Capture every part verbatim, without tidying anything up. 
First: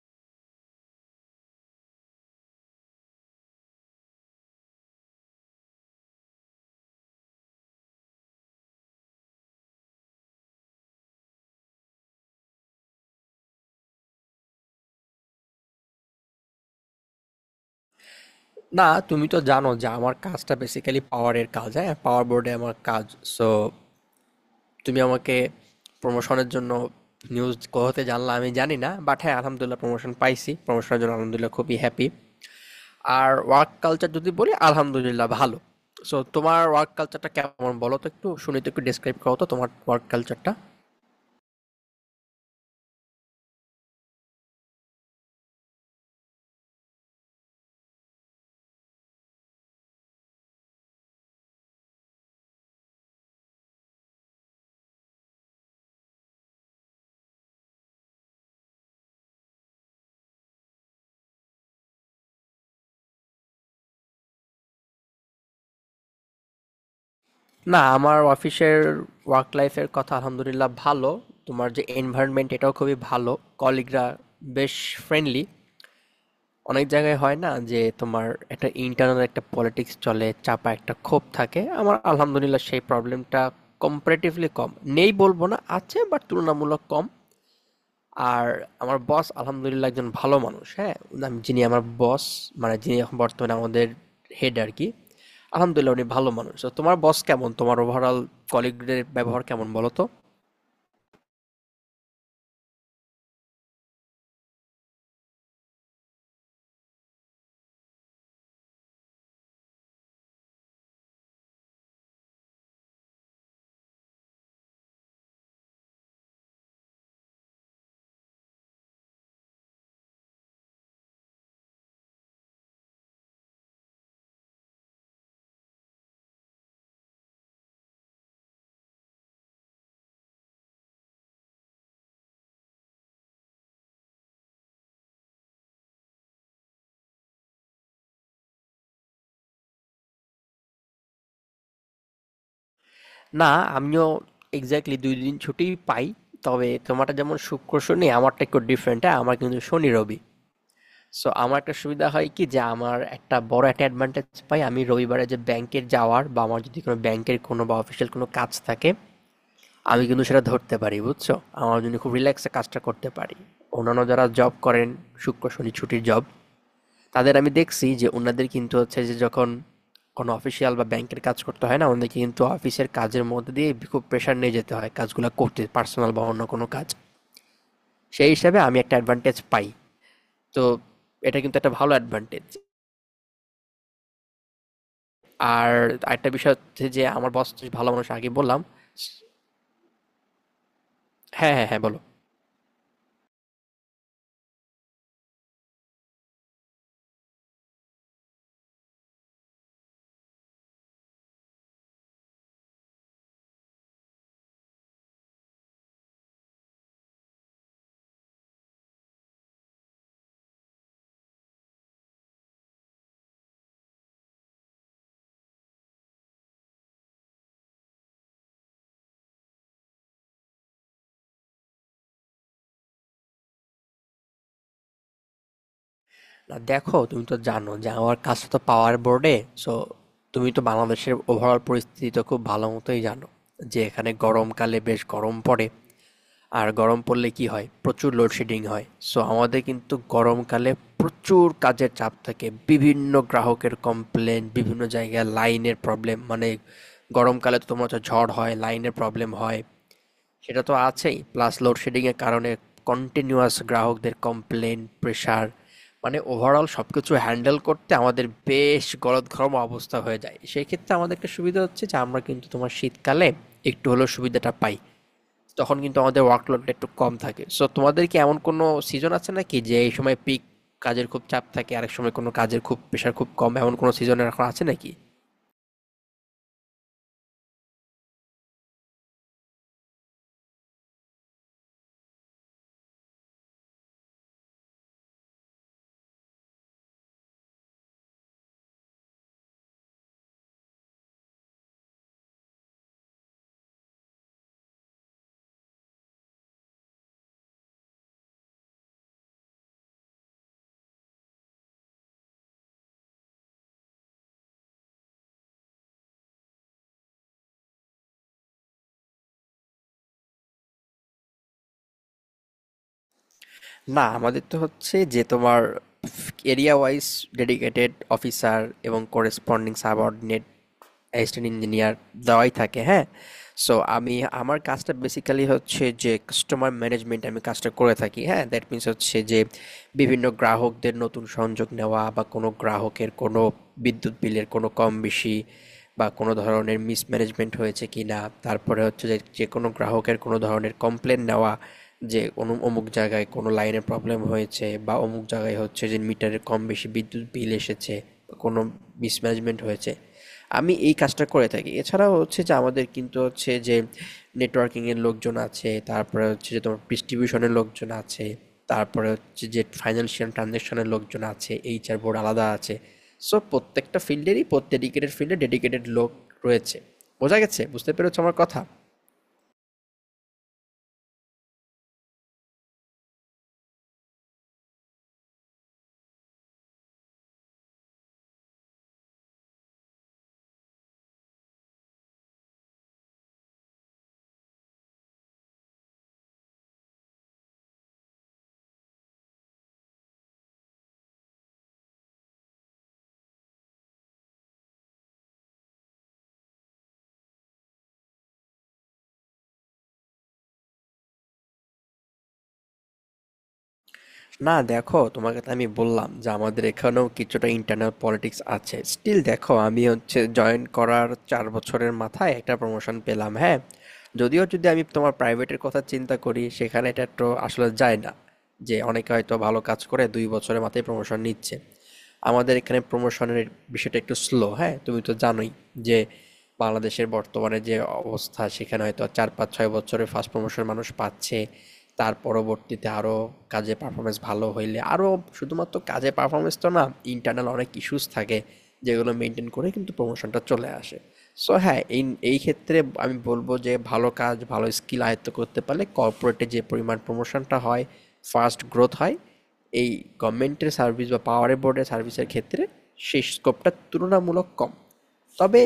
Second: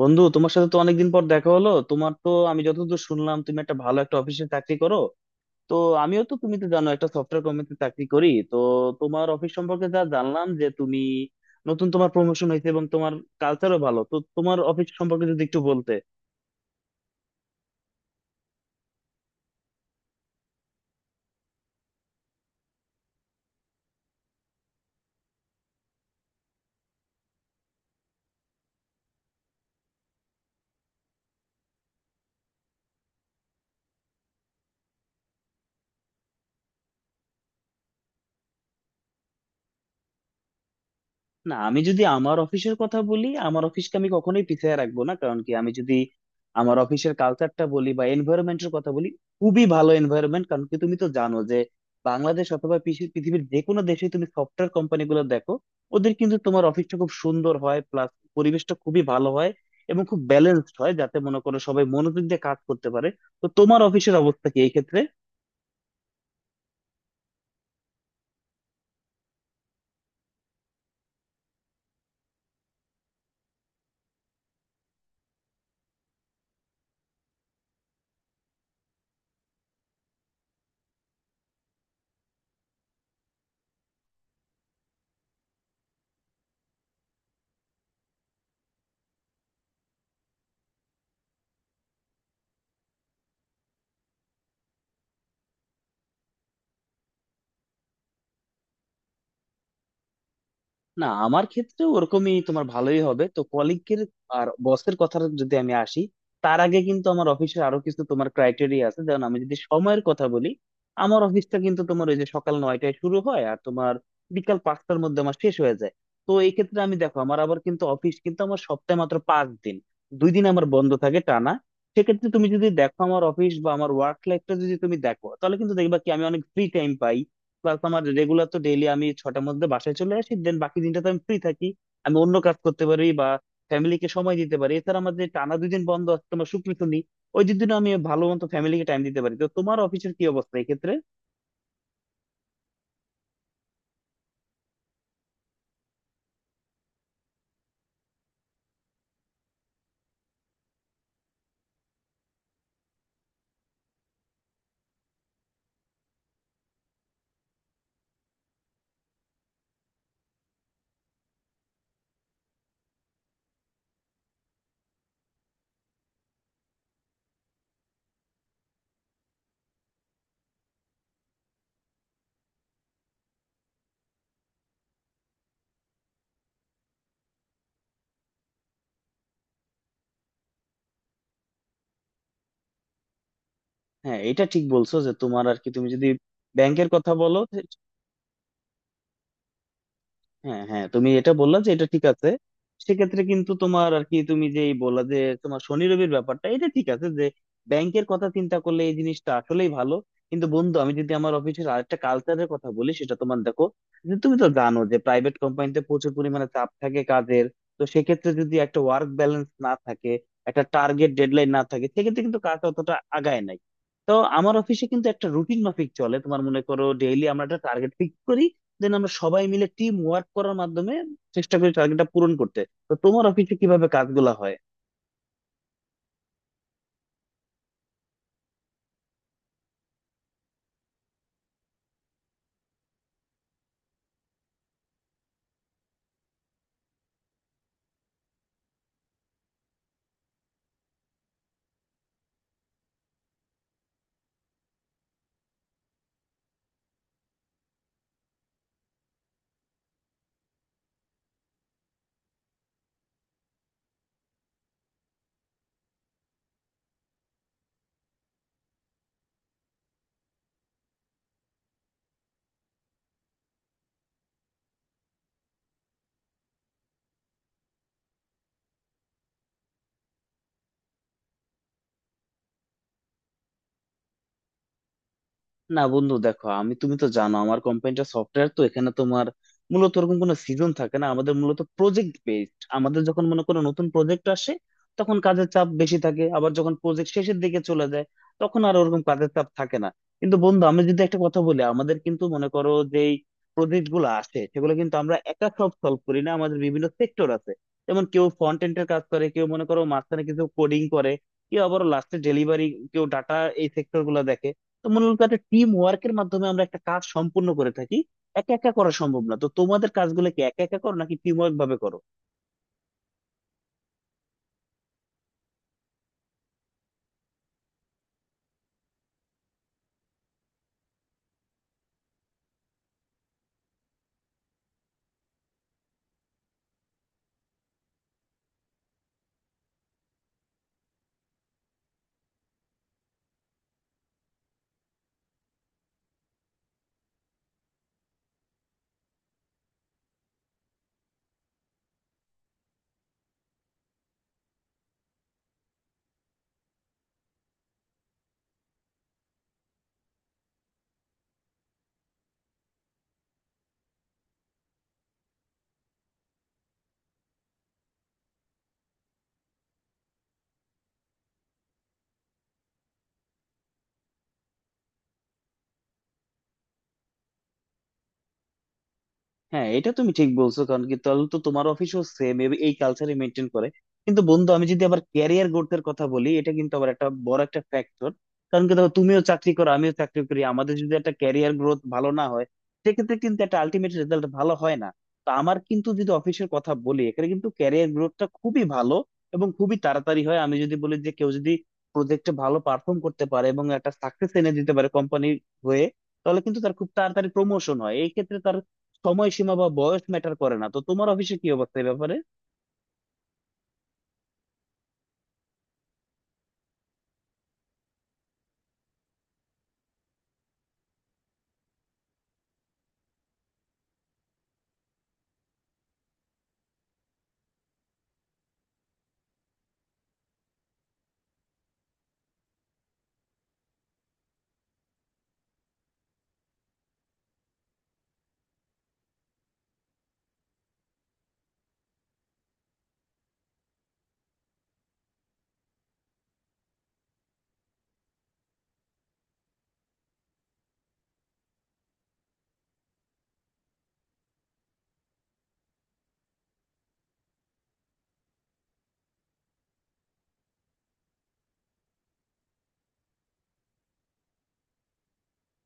বন্ধু, তোমার সাথে তো অনেকদিন পর দেখা হলো। তোমার তো আমি যতদূর শুনলাম তুমি একটা ভালো একটা অফিসে চাকরি করো। তো আমিও তো, তুমি তো জানো, একটা সফটওয়্যার কোম্পানিতে চাকরি করি। তো তোমার অফিস সম্পর্কে যা জানলাম যে তুমি নতুন, তোমার প্রমোশন হয়েছে এবং তোমার কালচারও ভালো। তো তোমার অফিস সম্পর্কে যদি একটু বলতে। না, তুমি তো জানো যে আমার কাজটা বেসিক্যালি পাওয়ারের কাজ, হ্যাঁ? পাওয়ার বোর্ডে আমার কাজ। সো তুমি আমাকে প্রমোশনের জন্য নিউজ কোথাতে জানলা আমি জানি না। বাট হ্যাঁ, আলহামদুলিল্লাহ প্রমোশন পাইছি। প্রমোশনের জন্য আলহামদুলিল্লাহ খুবই হ্যাপি। আর ওয়ার্ক কালচার যদি বলি আলহামদুলিল্লাহ ভালো। সো তোমার ওয়ার্ক কালচারটা কেমন বলো তো একটু? শুনি তো একটু ডেসক্রাইব করো তো তোমার ওয়ার্ক কালচারটা। না, আমি যদি আমার অফিসের কথা বলি, আমার অফিসকে আমি কখনোই পিছিয়ে রাখবো না। কারণ কি, আমি যদি আমার অফিসের কালচারটা বলি বা এনভায়রনমেন্টের কথা বলি, খুবই ভালো এনভায়রনমেন্ট। কারণ কি তুমি তো জানো যে বাংলাদেশ অথবা পিসি- পৃথিবীর যে কোনো দেশে তুমি সফটওয়্যার কোম্পানি গুলো দেখো, ওদের কিন্তু তোমার অফিসটা খুব সুন্দর হয়, প্লাস পরিবেশটা খুবই ভালো হয় এবং খুব ব্যালেন্সড হয়, যাতে মনে করো সবাই মনোযোগ দিয়ে কাজ করতে পারে। তো তোমার অফিসের অবস্থা কি এই ক্ষেত্রে? না, আমার অফিসের ওয়ার্ক লাইফের কথা আলহামদুলিল্লাহ ভালো। তোমার যে এনভায়রনমেন্ট এটাও খুবই ভালো। কলিগরা বেশ ফ্রেন্ডলি। অনেক জায়গায় হয় না যে তোমার একটা ইন্টারনাল একটা পলিটিক্স চলে, চাপা একটা ক্ষোভ থাকে। আমার আলহামদুলিল্লাহ সেই প্রবলেমটা কম্পারেটিভলি কম, নেই বলবো না, আছে, বাট তুলনামূলক কম। আর আমার বস আলহামদুলিল্লাহ একজন ভালো মানুষ, হ্যাঁ, উনি- যিনি আমার বস, মানে যিনি এখন বর্তমানে আমাদের হেড আর কি, আলহামদুলিল্লাহ উনি ভালো মানুষ। তো তোমার বস কেমন, তোমার ওভারঅল কলিগদের ব্যবহার কেমন বলো তো? না, আমার ক্ষেত্রে ওরকমই তোমার ভালোই হবে তো, কলিগের আর বসের কথা যদি আমি আসি। তার আগে কিন্তু আমার অফিসে আরো কিছু তোমার ক্রাইটেরিয়া আছে, যেমন আমি যদি সময়ের কথা বলি, আমার অফিসটা কিন্তু তোমার ওই যে সকাল নয়টায় শুরু হয় আর তোমার বিকাল পাঁচটার মধ্যে আমার শেষ হয়ে যায়। তো এই ক্ষেত্রে আমি দেখো, আমার আবার কিন্তু অফিস কিন্তু আমার সপ্তাহে মাত্র পাঁচ দিন, দুই দিন আমার বন্ধ থাকে টানা। সেক্ষেত্রে তুমি যদি দেখো আমার অফিস বা আমার ওয়ার্ক লাইফটা যদি তুমি দেখো, তাহলে কিন্তু দেখবা কি আমি অনেক ফ্রি টাইম পাই। প্লাস আমার রেগুলার তো ডেইলি আমি ছটার মধ্যে বাসায় চলে আসি, দেন বাকি দিনটা তো আমি ফ্রি থাকি। আমি অন্য কাজ করতে পারি বা ফ্যামিলিকে সময় দিতে পারি। এছাড়া আমার যে টানা দুই দিন বন্ধ আছে তোমার শুক্র শনি, ওই দুদিনও আমি ভালো মতো ফ্যামিলিকে টাইম দিতে পারি। তো তোমার অফিসের কি অবস্থা এক্ষেত্রে? না, আমিও এক্সাক্টলি দুই দিন ছুটি পাই। তবে তোমারটা যেমন শুক্র শনি, আমারটা একটু ডিফারেন্ট, হ্যাঁ? আমার কিন্তু শনি রবি। সো আমার একটা সুবিধা হয় কি যে আমার একটা বড় একটা অ্যাডভান্টেজ পাই, আমি রবিবারে যে ব্যাংকের যাওয়ার বা আমার যদি কোনো ব্যাংকের কোনো বা অফিসিয়াল কোনো কাজ থাকে, আমি কিন্তু সেটা ধরতে পারি, বুঝছো? আমার জন্য খুব রিল্যাক্সে কাজটা করতে পারি। অন্যান্য যারা জব করেন শুক্র শনি ছুটির জব, তাদের আমি দেখছি যে উনাদের কিন্তু হচ্ছে যে যখন কোনো অফিসিয়াল বা ব্যাংকের কাজ করতে হয়, না, ওনাদেরকে কিন্তু অফিসের কাজের মধ্যে দিয়ে খুব প্রেশার নিয়ে যেতে হয় কাজগুলো করতে, পার্সোনাল বা অন্য কোনো কাজ। সেই হিসাবে আমি একটা অ্যাডভান্টেজ পাই। তো এটা কিন্তু একটা ভালো অ্যাডভান্টেজ। হ্যাঁ, এটা ঠিক বলছো যে তোমার আর কি আর তুমি যদি একটা বিষয় হচ্ছে ব্যাংকের যে কথা আমার বলো। বস ভালো মানুষ, আগে বললাম। হ্যাঁ হ্যাঁ, তুমি এটা হ্যাঁ, বললা, হ্যাঁ, যে হ্যাঁ, এটা বলো। ঠিক আছে। সেক্ষেত্রে কিন্তু তোমার আর কি, তুমি যেই বললা যে তোমার শনি রবির ব্যাপারটা, এটা ঠিক আছে যে ব্যাংকের কথা চিন্তা করলে এই জিনিসটা আসলেই ভালো। কিন্তু বন্ধু আমি যদি আমার অফিসের আরেকটা কালচারের কথা বলি, সেটা তোমার দেখো যে তুমি তো জানো যে প্রাইভেট কোম্পানিতে প্রচুর পরিমাণে চাপ থাকে কাজের। তো সেক্ষেত্রে যদি একটা ওয়ার্ক ব্যালেন্স না থাকে, একটা টার্গেট ডেডলাইন না থাকে, সেক্ষেত্রে কিন্তু কাজ অতটা আগায় নাই। তো আমার অফিসে কিন্তু একটা রুটিন মাফিক চলে, তোমার মনে করো ডেইলি আমরা একটা টার্গেট ফিক্স করি, দেন আমরা সবাই মিলে টিম ওয়ার্ক করার মাধ্যমে চেষ্টা করি টার্গেটটা পূরণ করতে। তো তোমার অফিসে কিভাবে কাজগুলা হয়? না দেখো, তুমি তো জানো যে আমার কাজটা তো পাওয়ার বোর্ডে। সো তুমি তো বাংলাদেশের ওভারঅল পরিস্থিতি তো খুব ভালো মতোই জানো যে এখানে গরমকালে বেশ গরম পড়ে। আর গরম পড়লে কি হয়, প্রচুর লোডশেডিং হয়। সো আমাদের কিন্তু গরমকালে প্রচুর কাজের চাপ থাকে, বিভিন্ন গ্রাহকের কমপ্লেন, বিভিন্ন জায়গায় লাইনের প্রবলেম। মানে গরমকালে তো তোমার হচ্ছে ঝড় হয়, লাইনের প্রবলেম হয়, সেটা তো আছেই, প্লাস লোডশেডিংয়ের কারণে কন্টিনিউয়াস গ্রাহকদের কমপ্লেন, প্রেশার। মানে ওভারঅল সব কিছু হ্যান্ডেল করতে আমাদের বেশ গলদঘর্ম অবস্থা হয়ে যায়। সেই ক্ষেত্রে আমাদের একটা সুবিধা হচ্ছে যে আমরা কিন্তু তোমার শীতকালে একটু হলেও সুবিধাটা পাই, তখন কিন্তু আমাদের ওয়ার্কলোডটা একটু কম থাকে। সো তোমাদের কি এমন কোনো সিজন আছে নাকি যে এই সময় পিক কাজের খুব চাপ থাকে, আরেক সময় কোনো কাজের খুব প্রেশার খুব কম, এমন কোনো সিজন এখন আছে নাকি? না বন্ধু দেখো, আমি তুমি তো জানো আমার কোম্পানিটা সফটওয়্যার, তো এখানে তোমার মূলত ওরকম কোনো সিজন থাকে না। আমাদের মূলত প্রজেক্ট বেসড, আমাদের যখন মনে করো নতুন প্রজেক্ট আসে তখন কাজের চাপ বেশি থাকে, আবার যখন প্রজেক্ট শেষের দিকে চলে যায় তখন আর ওরকম কাজের চাপ থাকে না। কিন্তু বন্ধু আমি যদি একটা কথা বলি, আমাদের কিন্তু মনে করো যেই প্রজেক্ট গুলো আসে সেগুলো কিন্তু আমরা একা সব সলভ করি না, আমাদের বিভিন্ন সেক্টর আছে। যেমন কেউ ফ্রন্ট এন্ড এর কাজ করে, কেউ মনে করো মাঝখানে কিছু কোডিং করে, কেউ আবার লাস্টে ডেলিভারি, কেউ ডাটা, এই সেক্টর গুলো দেখে। তো মূলত একটা টিম ওয়ার্কের মাধ্যমে আমরা একটা কাজ সম্পূর্ণ করে থাকি, একা একা করা সম্ভব না। তো তোমাদের কাজগুলো কি একা একা করো নাকি টিম ওয়ার্ক ভাবে করো? না, আমাদের তো হচ্ছে যে তোমার এরিয়া ওয়াইজ ডেডিকেটেড অফিসার এবং করেসপন্ডিং সাবঅর্ডিনেট অ্যাসিস্ট্যান্ট ইঞ্জিনিয়ার দেওয়াই থাকে, হ্যাঁ। সো আমি, আমার কাজটা বেসিক্যালি হচ্ছে যে কাস্টমার ম্যানেজমেন্ট, আমি কাজটা করে থাকি, হ্যাঁ। দ্যাট মিন্স হচ্ছে যে বিভিন্ন গ্রাহকদের নতুন সংযোগ নেওয়া, বা কোনো গ্রাহকের কোনো বিদ্যুৎ বিলের কোনো কম বেশি বা কোনো ধরনের মিসম্যানেজমেন্ট হয়েছে কি না, তারপরে হচ্ছে যে যে কোনো গ্রাহকের কোনো ধরনের কমপ্লেন নেওয়া, যে কোনো অমুক জায়গায় কোনো লাইনের প্রবলেম হয়েছে বা অমুক জায়গায় হচ্ছে যে মিটারে কম বেশি বিদ্যুৎ বিল এসেছে বা কোনো মিসম্যানেজমেন্ট হয়েছে, আমি এই কাজটা করে থাকি। এছাড়াও হচ্ছে যে আমাদের কিন্তু হচ্ছে যে নেটওয়ার্কিংয়ের লোকজন আছে, তারপরে হচ্ছে যে তোমার ডিস্ট্রিবিউশনের লোকজন আছে, তারপরে হচ্ছে যে ফাইন্যান্সিয়াল ট্রানজ্যাকশনের লোকজন আছে, এইচআর বোর্ড আলাদা আছে। সো প্রত্যেকটা ফিল্ডেরই ডেডিকেটেড ফিল্ডে ডেডিকেটেড লোক রয়েছে। বোঝা গেছে? বুঝতে পেরেছো আমার কথা? হ্যাঁ, এটা তুমি ঠিক বলছো, কারণ কি তাহলে তো তোমার অফিসও সেম এই কালচারই মেনটেন করে। কিন্তু বন্ধু আমি যদি আবার ক্যারিয়ার গ্রোথের কথা বলি, এটা কিন্তু আবার একটা বড় একটা ফ্যাক্টর। কারণ কি দেখো, তুমিও চাকরি করো আমিও চাকরি করি, আমাদের যদি একটা ক্যারিয়ার গ্রোথ ভালো না হয় সেক্ষেত্রে কিন্তু একটা আলটিমেট রেজাল্ট ভালো হয় না। তো আমার কিন্তু যদি অফিসের কথা বলি, এখানে কিন্তু ক্যারিয়ার গ্রোথটা খুবই ভালো এবং খুবই তাড়াতাড়ি হয়। আমি যদি বলি যে কেউ যদি প্রজেক্টে ভালো পারফর্ম করতে পারে এবং একটা সাকসেস এনে দিতে পারে কোম্পানির হয়ে, তাহলে কিন্তু তার খুব তাড়াতাড়ি প্রমোশন হয়। এই ক্ষেত্রে সময়সীমা বা বয়স ম্যাটার করে না। তো তোমার অফিসে কি অবস্থা এই ব্যাপারে? না দেখো, তোমাকে তো আমি বললাম যে আমাদের এখানেও কিছুটা ইন্টারনাল পলিটিক্স আছে, স্টিল দেখো আমি হচ্ছে জয়েন করার চার বছরের মাথায় একটা প্রমোশন পেলাম, হ্যাঁ। যদিও যদি আমি তোমার প্রাইভেটের কথা চিন্তা করি সেখানে এটা তো আসলে যায় না, যে অনেকে হয়তো ভালো কাজ করে দুই বছরের মাথায় প্রমোশন নিচ্ছে। আমাদের এখানে প্রমোশনের বিষয়টা একটু স্লো, হ্যাঁ। তুমি তো জানোই যে বাংলাদেশের বর্তমানে যে অবস্থা, সেখানে হয়তো চার পাঁচ ছয় বছরে ফার্স্ট প্রমোশন মানুষ পাচ্ছে। তার পরবর্তীতে আরও কাজে পারফরমেন্স ভালো হইলে আরও, শুধুমাত্র কাজে পারফরমেন্স তো না, ইন্টারনাল অনেক ইস্যুস থাকে যেগুলো মেনটেন করে কিন্তু প্রমোশনটা চলে আসে। সো হ্যাঁ, এই এই ক্ষেত্রে আমি বলবো যে ভালো কাজ, ভালো স্কিল আয়ত্ত করতে পারলে কর্পোরেটে যে পরিমাণ প্রমোশনটা হয়, ফাস্ট গ্রোথ হয়, এই গভর্নমেন্টের সার্ভিস বা পাওয়ার বোর্ডের সার্ভিসের ক্ষেত্রে সেই স্কোপটা তুলনামূলক কম। তবে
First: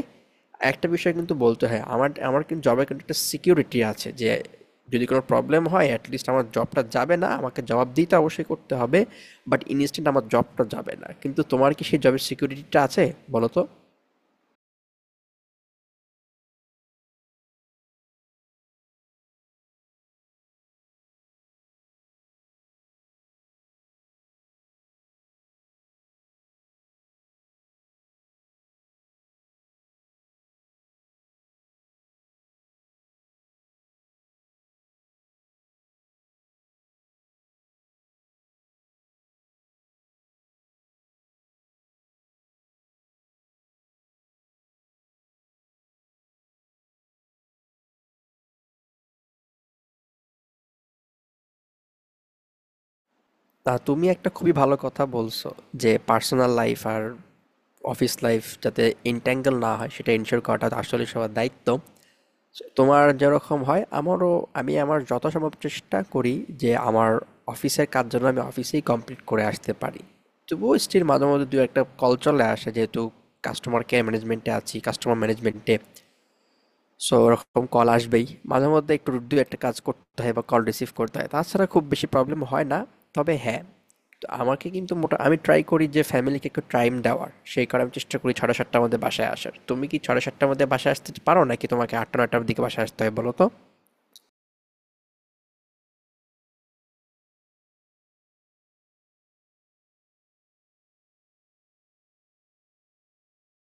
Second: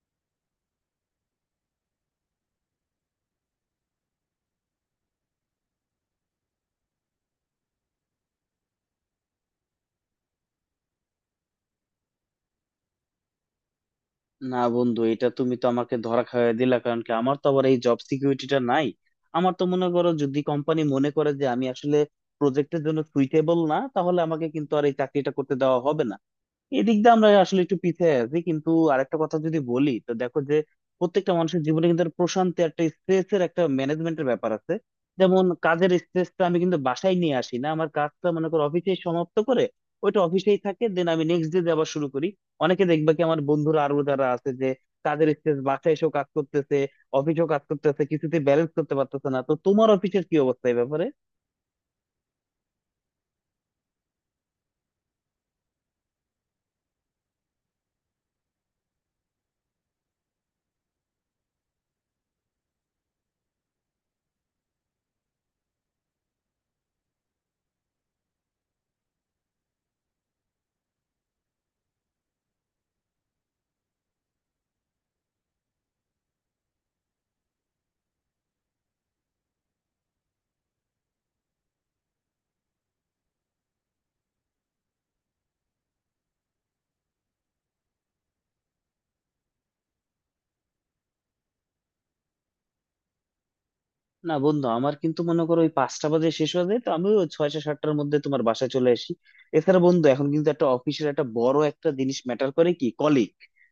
একটা বিষয় কিন্তু বলতে হয়, আমার আমার কিন্তু জবের কিন্তু একটা সিকিউরিটি আছে, যে যদি কোনো প্রবলেম হয় অ্যাটলিস্ট আমার জবটা যাবে না, আমাকে জবাবদিহিতা অবশ্যই করতে হবে বাট ইনস্ট্যান্ট আমার জবটা যাবে না। কিন্তু তোমার কি সেই জবের সিকিউরিটিটা আছে, বলো তো? না বন্ধু, এটা তুমি তো আমাকে ধরা খাইয়ে দিলা। কারণ কি আমার তো আবার এই জব সিকিউরিটিটা নাই। আমার তো মনে করো যদি কোম্পানি মনে করে যে আমি আসলে প্রজেক্টের জন্য সুইটেবল না, তাহলে আমাকে কিন্তু আর এই চাকরিটা করতে দেওয়া হবে না। এদিক দিয়ে আমরা আসলে একটু পিছিয়ে আছি। কিন্তু আরেকটা কথা যদি বলি, তো দেখো যে প্রত্যেকটা মানুষের জীবনে কিন্তু একটা প্রশান্তি, একটা স্ট্রেস এর একটা ম্যানেজমেন্টের ব্যাপার আছে। যেমন কাজের স্ট্রেসটা আমি কিন্তু বাসায় নিয়ে আসি না, আমার কাজটা মনে করো অফিসে সমাপ্ত করে ওইটা অফিসেই থাকে, দেন আমি নেক্সট ডে আবার শুরু করি। অনেকে দেখবা কি, আমার বন্ধুরা আরো যারা আছে যে কাজের স্ট্রেস বাসায় এসেও কাজ করতেছে, অফিসেও কাজ করতেছে, কিছুতে ব্যালেন্স করতে পারতেছে না। তো তোমার অফিসের কি অবস্থা এই ব্যাপারে? তা তুমি একটা খুবই ভালো কথা বলছো যে পার্সোনাল লাইফ আর অফিস লাইফ যাতে ইন্ট্যাঙ্গল না হয় সেটা ইনশিওর করাটা আসলে সবার দায়িত্ব। তোমার যেরকম হয় আমারও। আমি আমার যথাসম্ভব চেষ্টা করি যে আমার অফিসের কাজ যেন আমি অফিসেই কমপ্লিট করে আসতে পারি। তবুও স্টিল মাঝে মধ্যে দু একটা কল চলে আসে, যেহেতু কাস্টমার কেয়ার ম্যানেজমেন্টে আছি, কাস্টমার ম্যানেজমেন্টে। সো ওরকম কল আসবেই, মাঝে মধ্যে একটু দু একটা কাজ করতে হয় বা কল রিসিভ করতে হয়, তাছাড়া খুব বেশি প্রবলেম হয় না। তবে হ্যাঁ, তো আমাকে কিন্তু মোটা আমি ট্রাই করি যে ফ্যামিলিকে একটু টাইম দেওয়ার, সেই কারণে আমি চেষ্টা করি ছটা সাতটার মধ্যে বাসায় আসার। তুমি কি ছটা সাতটার মধ্যে বাসায় আসতে পারো নাকি তোমাকে আটটা নয়টার দিকে বাসায় আসতে হয়, বলো তো? না বন্ধু, আমার কিন্তু মনে করো ওই পাঁচটা বাজে শেষ হয়ে যায়, তো আমি ওই ছয়টা সাতটার মধ্যে তোমার বাসায় চলে আসি। এছাড়া বন্ধু এখন কিন্তু একটা অফিসের একটা বড় একটা জিনিস ম্যাটার করে কি, কলিগ।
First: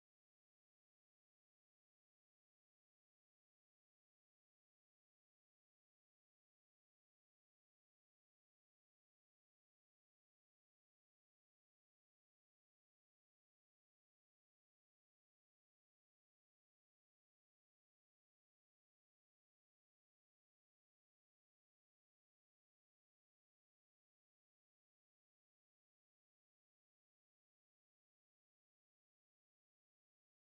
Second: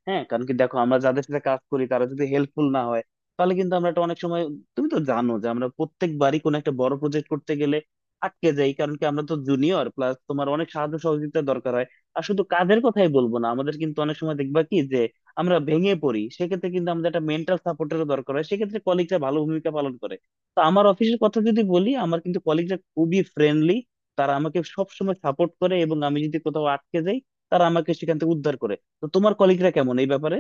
হ্যাঁ, কারণ কি দেখো, আমরা যাদের সাথে কাজ করি তারা যদি হেল্পফুল না হয়, তাহলে কিন্তু আমরা একটা অনেক সময়, তুমি তো জানো যে আমরা প্রত্যেকবারই কোনো একটা বড় প্রজেক্ট করতে গেলে আটকে যাই। কারণ কি আমরা তো জুনিয়র, প্লাস তোমার অনেক সাহায্য সহযোগিতা দরকার হয়। আর শুধু কাজের কথাই বলবো না, আমাদের কিন্তু অনেক সময় দেখবা কি যে আমরা ভেঙে পড়ি, সেক্ষেত্রে কিন্তু আমাদের একটা মেন্টাল সাপোর্টেরও দরকার হয়। সেক্ষেত্রে কলিগরা ভালো ভূমিকা পালন করে। তো আমার অফিসের কথা যদি বলি, আমার কিন্তু কলিগরা খুবই ফ্রেন্ডলি, তারা আমাকে সবসময় সাপোর্ট করে এবং আমি যদি কোথাও আটকে যাই তারা আমাকে সেখান থেকে উদ্ধার করে। তো তোমার কলিগরা কেমন এই ব্যাপারে?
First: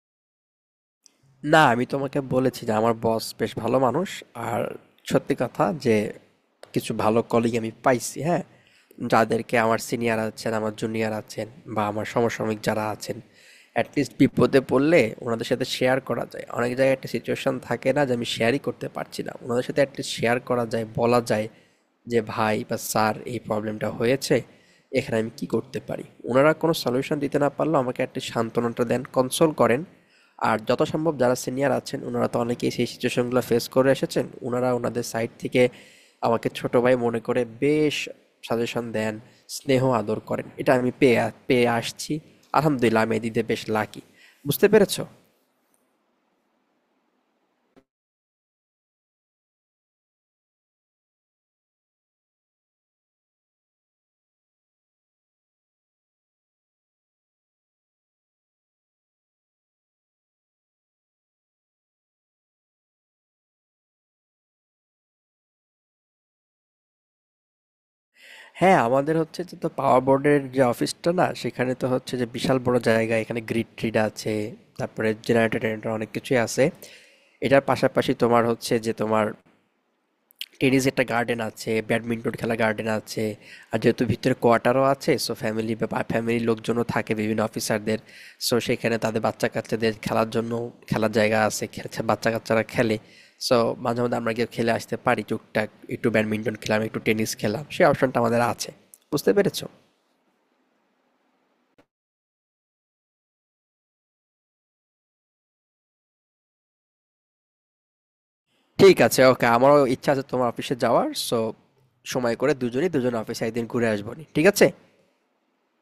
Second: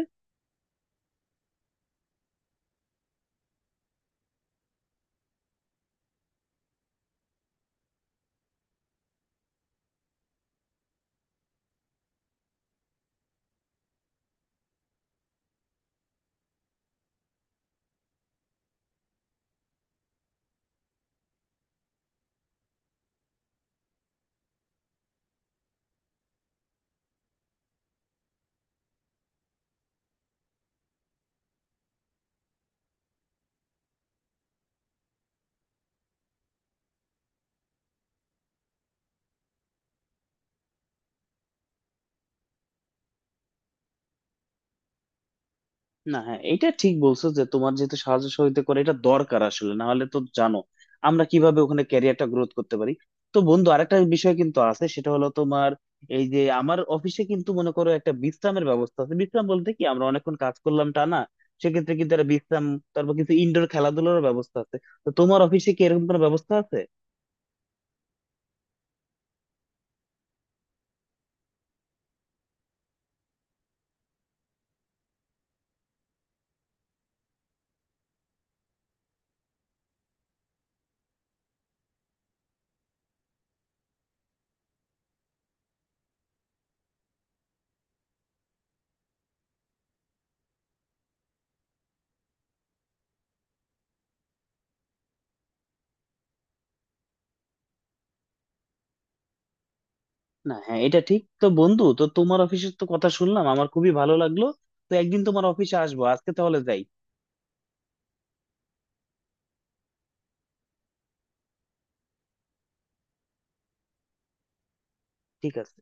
না, আমি তোমাকে বলেছি যে আমার বস বেশ ভালো মানুষ। আর সত্যি কথা যে কিছু ভালো কলিগ আমি পাইছি, হ্যাঁ? যাদেরকে, আমার সিনিয়র আছেন, আমার জুনিয়র আছেন বা আমার সমসাময়িক যারা আছেন, at least বিপদে পড়লে ওনাদের সাথে শেয়ার করা যায়। অনেক জায়গায় একটা সিচুয়েশন থাকে না যে আমি শেয়ারই করতে পারছি না। ওনাদের সাথে at least শেয়ার করা যায়, বলা যায় যে ভাই বা স্যার এই প্রবলেমটা হয়েছে, এখানে আমি কি করতে পারি? ওনারা কোনো সলিউশন দিতে না পারলেও আমাকে একটা সান্ত্বনাটা দেন, কনসোল করেন। আর যত সম্ভব যারা সিনিয়র আছেন উনারা তো অনেকেই সেই সিচুয়েশনগুলো ফেস করে এসেছেন, উনারা ওনাদের সাইড থেকে আমাকে ছোট ভাই মনে করে বেশ সাজেশন দেন, স্নেহ আদর করেন, এটা আমি পেয়ে আ- পেয়ে আসছি। আলহামদুলিল্লাহ আমি এদিকে বেশ লাকি। বুঝতে পেরেছো? না, হ্যাঁ এটা ঠিক বলছো যে তোমার, যেহেতু সাহায্য সহযোগিতা করে, এটা দরকার আসলে, না হলে তো জানো আমরা কিভাবে ওখানে ক্যারিয়ারটা গ্রোথ করতে পারি। তো বন্ধু আরেকটা বিষয় কিন্তু আছে, সেটা হলো তোমার এই যে আমার অফিসে কিন্তু মনে করো একটা বিশ্রামের ব্যবস্থা আছে। বিশ্রাম বলতে কি, আমরা অনেকক্ষণ কাজ করলাম টা না, সেক্ষেত্রে কিন্তু একটা বিশ্রাম, তারপর কিছু ইনডোর খেলাধুলার ব্যবস্থা আছে। তো তোমার অফিসে কি এরকম কোনো ব্যবস্থা আছে? হ্যাঁ, আমাদের হচ্ছে যে তো পাওয়ার বোর্ডের যে অফিসটা না, সেখানে তো হচ্ছে যে বিশাল বড় জায়গা, এখানে গ্রিড ট্রিড আছে, তারপরে জেনারেটর টেনারেটর অনেক কিছুই আছে। এটার পাশাপাশি তোমার হচ্ছে যে তোমার টেনিস একটা গার্ডেন আছে, ব্যাডমিন্টন খেলার গার্ডেন আছে। আর যেহেতু ভিতরে কোয়ার্টারও আছে, সো ফ্যামিলি বা ফ্যামিলির লোকজনও থাকে বিভিন্ন অফিসারদের। সো সেখানে তাদের বাচ্চা কাচ্চাদের খেলার জন্য খেলার জায়গা আছে, খেলছে, বাচ্চা কাচ্চারা খেলে। সো মাঝে মধ্যে আমরা গিয়ে খেলে আসতে পারি টুকটাক, একটু ব্যাডমিন্টন খেলাম, একটু টেনিস খেলাম, সেই অপশনটা আমাদের আছে। বুঝতে পেরেছো? না হ্যাঁ এটা ঠিক। তো বন্ধু, তো তোমার অফিসের তো কথা শুনলাম, আমার খুবই ভালো লাগলো। তো একদিন তোমার অফিসে আসবো, আজকে তাহলে যাই। ঠিক আছে, ওকে, আমারও ইচ্ছা আছে তোমার অফিসে যাওয়ার। সো সময় করে দুজনেই দুজন অফিসে একদিন ঘুরে আসবো নি, ঠিক আছে? ঠিক আছে।